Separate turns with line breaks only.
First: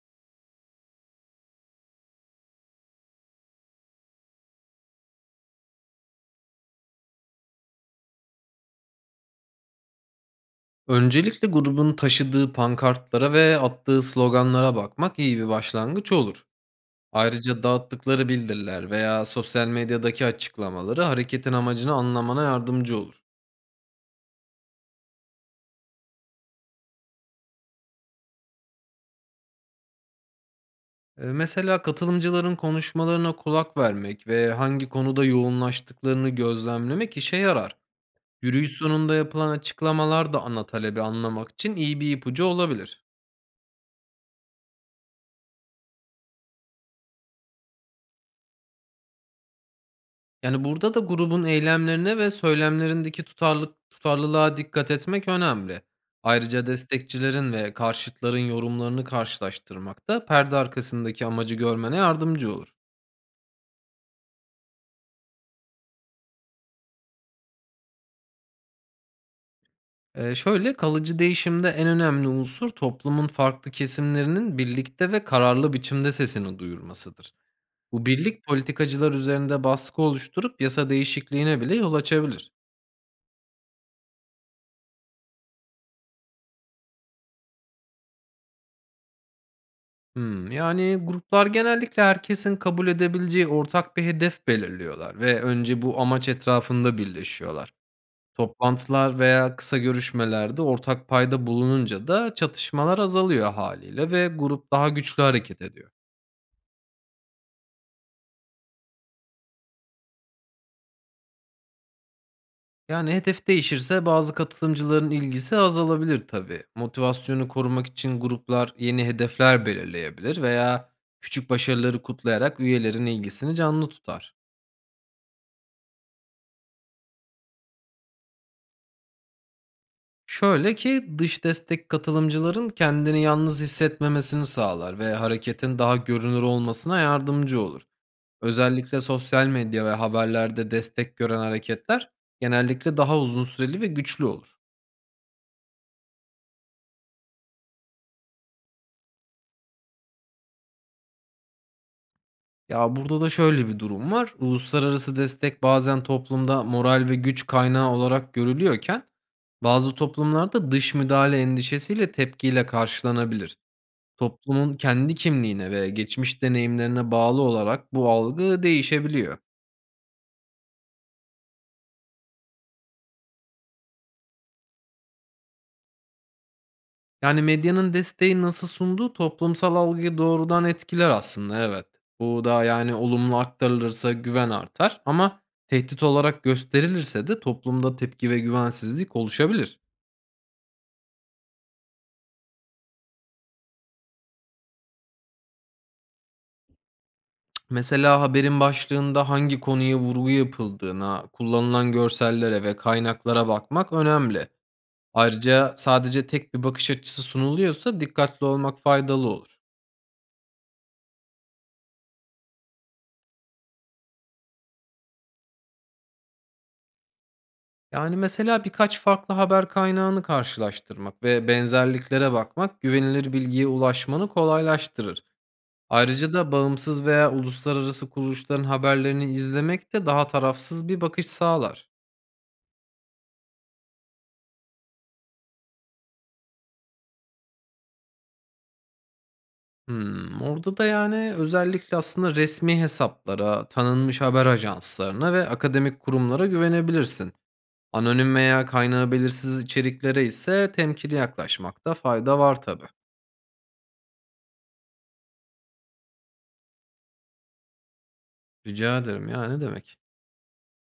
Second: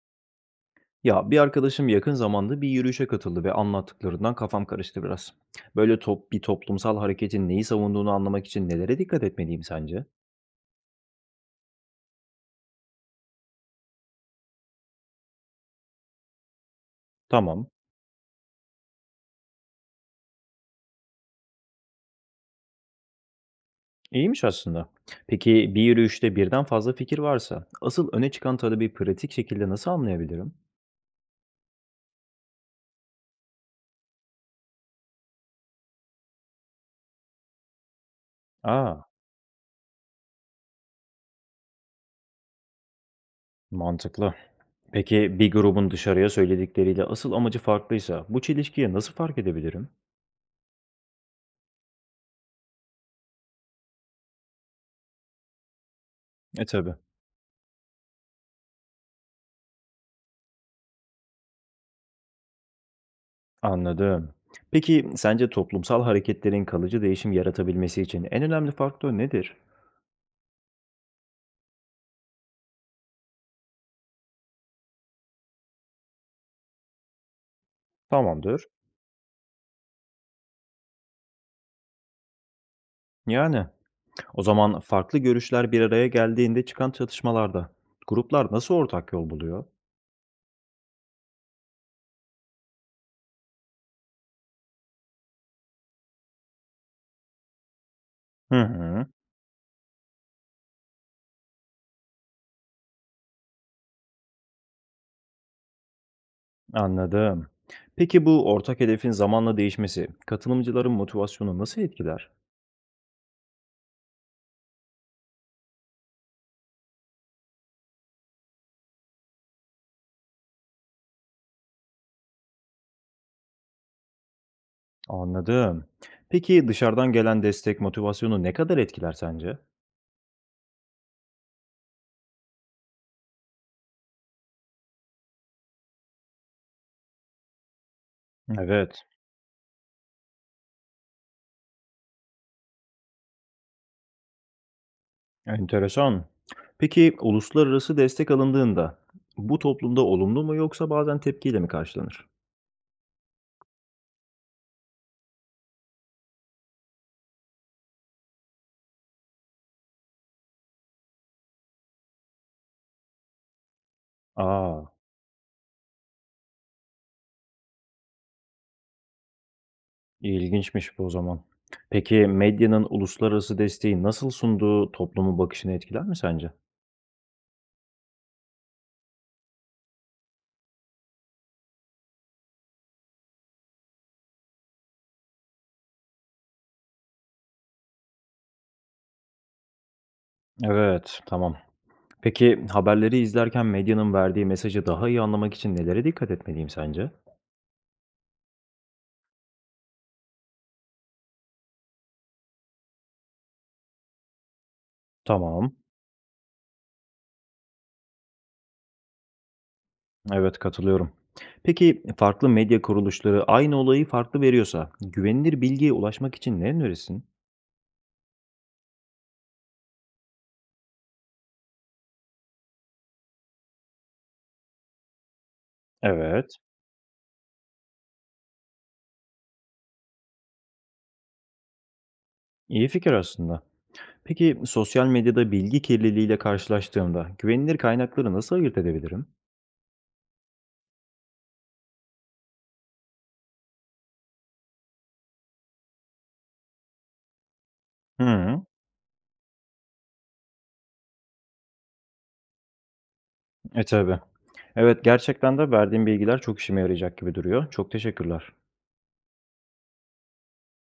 Ya bir arkadaşım yakın zamanda bir yürüyüşe katıldı ve anlattıklarından kafam karıştı biraz. Böyle bir toplumsal hareketin neyi savunduğunu anlamak için nelere dikkat etmeliyim sence?
Öncelikle grubun taşıdığı pankartlara ve attığı sloganlara bakmak iyi bir başlangıç olur. Ayrıca
Tamam,
dağıttıkları bildiriler veya sosyal medyadaki açıklamaları hareketin amacını anlamana yardımcı olur.
iyiymiş aslında. Peki bir yürüyüşte birden fazla fikir varsa, asıl öne çıkan talebi pratik şekilde nasıl anlayabilirim?
Mesela katılımcıların konuşmalarına kulak vermek ve hangi konuda yoğunlaştıklarını gözlemlemek işe yarar. Yürüyüş
Aa,
sonunda yapılan açıklamalar da ana talebi anlamak için iyi bir ipucu olabilir.
mantıklı. Peki bir grubun dışarıya söyledikleriyle asıl amacı farklıysa, bu çelişkiye nasıl fark edebilirim?
Yani, burada da grubun eylemlerine ve söylemlerindeki tutarlılığa dikkat etmek önemli.
E
Ayrıca
tabii.
destekçilerin ve karşıtların yorumlarını karşılaştırmak da perde arkasındaki amacı görmene yardımcı olur.
Anladım. Peki sence toplumsal hareketlerin kalıcı değişim yaratabilmesi için en önemli faktör nedir?
Kalıcı değişimde en önemli unsur toplumun farklı kesimlerinin birlikte ve kararlı biçimde sesini duyurmasıdır. Bu birlik
Tamamdır.
politikacılar üzerinde baskı oluşturup yasa değişikliğine bile yol açabilir.
Yani o zaman farklı görüşler bir araya geldiğinde çıkan çatışmalarda gruplar nasıl ortak yol buluyor?
Yani, gruplar genellikle herkesin kabul edebileceği ortak bir hedef belirliyorlar ve önce bu amaç etrafında birleşiyorlar.
Hı hı,
Toplantılar veya kısa görüşmelerde ortak payda bulununca da çatışmalar azalıyor haliyle ve grup daha güçlü hareket ediyor.
anladım. Peki bu ortak hedefin zamanla değişmesi katılımcıların motivasyonu nasıl etkiler?
Yani, hedef değişirse bazı katılımcıların ilgisi azalabilir tabii. Motivasyonu korumak için gruplar yeni hedefler belirleyebilir veya küçük başarıları kutlayarak üyelerin ilgisini canlı tutar.
Anladım. Peki dışarıdan gelen destek motivasyonu ne kadar etkiler sence?
Şöyle ki, dış destek katılımcıların kendini yalnız hissetmemesini sağlar ve hareketin daha görünür olmasına yardımcı olur. Özellikle
Evet.
sosyal medya ve haberlerde destek gören hareketler genellikle daha uzun süreli ve güçlü olur.
Enteresan. Peki uluslararası destek alındığında bu toplumda olumlu mu yoksa bazen tepkiyle mi karşılanır?
Ya burada da şöyle bir durum var. Uluslararası destek bazen toplumda moral ve güç kaynağı olarak görülüyorken bazı toplumlarda dış müdahale endişesiyle tepkiyle karşılanabilir. Toplumun
Aa,
kendi kimliğine ve geçmiş deneyimlerine bağlı olarak bu algı değişebiliyor.
ilginçmiş bu o zaman. Peki medyanın uluslararası desteği nasıl sunduğu toplumun bakışını etkiler mi sence?
Yani medyanın desteği nasıl sunduğu toplumsal algıyı doğrudan etkiler aslında, evet. Bu da yani olumlu aktarılırsa güven artar ama tehdit olarak gösterilirse de toplumda tepki ve güvensizlik oluşabilir.
Evet, tamam. Peki haberleri izlerken medyanın verdiği mesajı daha iyi anlamak için nelere dikkat etmeliyim sence?
Mesela haberin başlığında hangi konuya vurgu yapıldığına, kullanılan görsellere ve kaynaklara bakmak önemli. Ayrıca
Tamam.
sadece tek bir bakış açısı sunuluyorsa dikkatli olmak faydalı olur.
Evet, katılıyorum. Peki farklı medya kuruluşları aynı olayı farklı veriyorsa güvenilir bilgiye ulaşmak için ne önerirsin?
Yani, mesela birkaç farklı haber kaynağını karşılaştırmak ve benzerliklere bakmak güvenilir bilgiye ulaşmanı kolaylaştırır. Ayrıca da
Evet.
bağımsız veya uluslararası kuruluşların haberlerini izlemek de daha tarafsız bir bakış sağlar.
İyi fikir aslında. Peki sosyal medyada bilgi kirliliğiyle karşılaştığımda güvenilir kaynakları nasıl ayırt edebilirim?
Orada da, özellikle aslında resmi hesaplara, tanınmış haber ajanslarına ve akademik kurumlara güvenebilirsin. Anonim
Hı,
veya kaynağı belirsiz içeriklere ise temkinli yaklaşmakta fayda var tabii.
e tabii. Evet gerçekten de verdiğim bilgiler çok işime yarayacak gibi duruyor. Çok teşekkürler.
Rica ederim, ya, ne demek.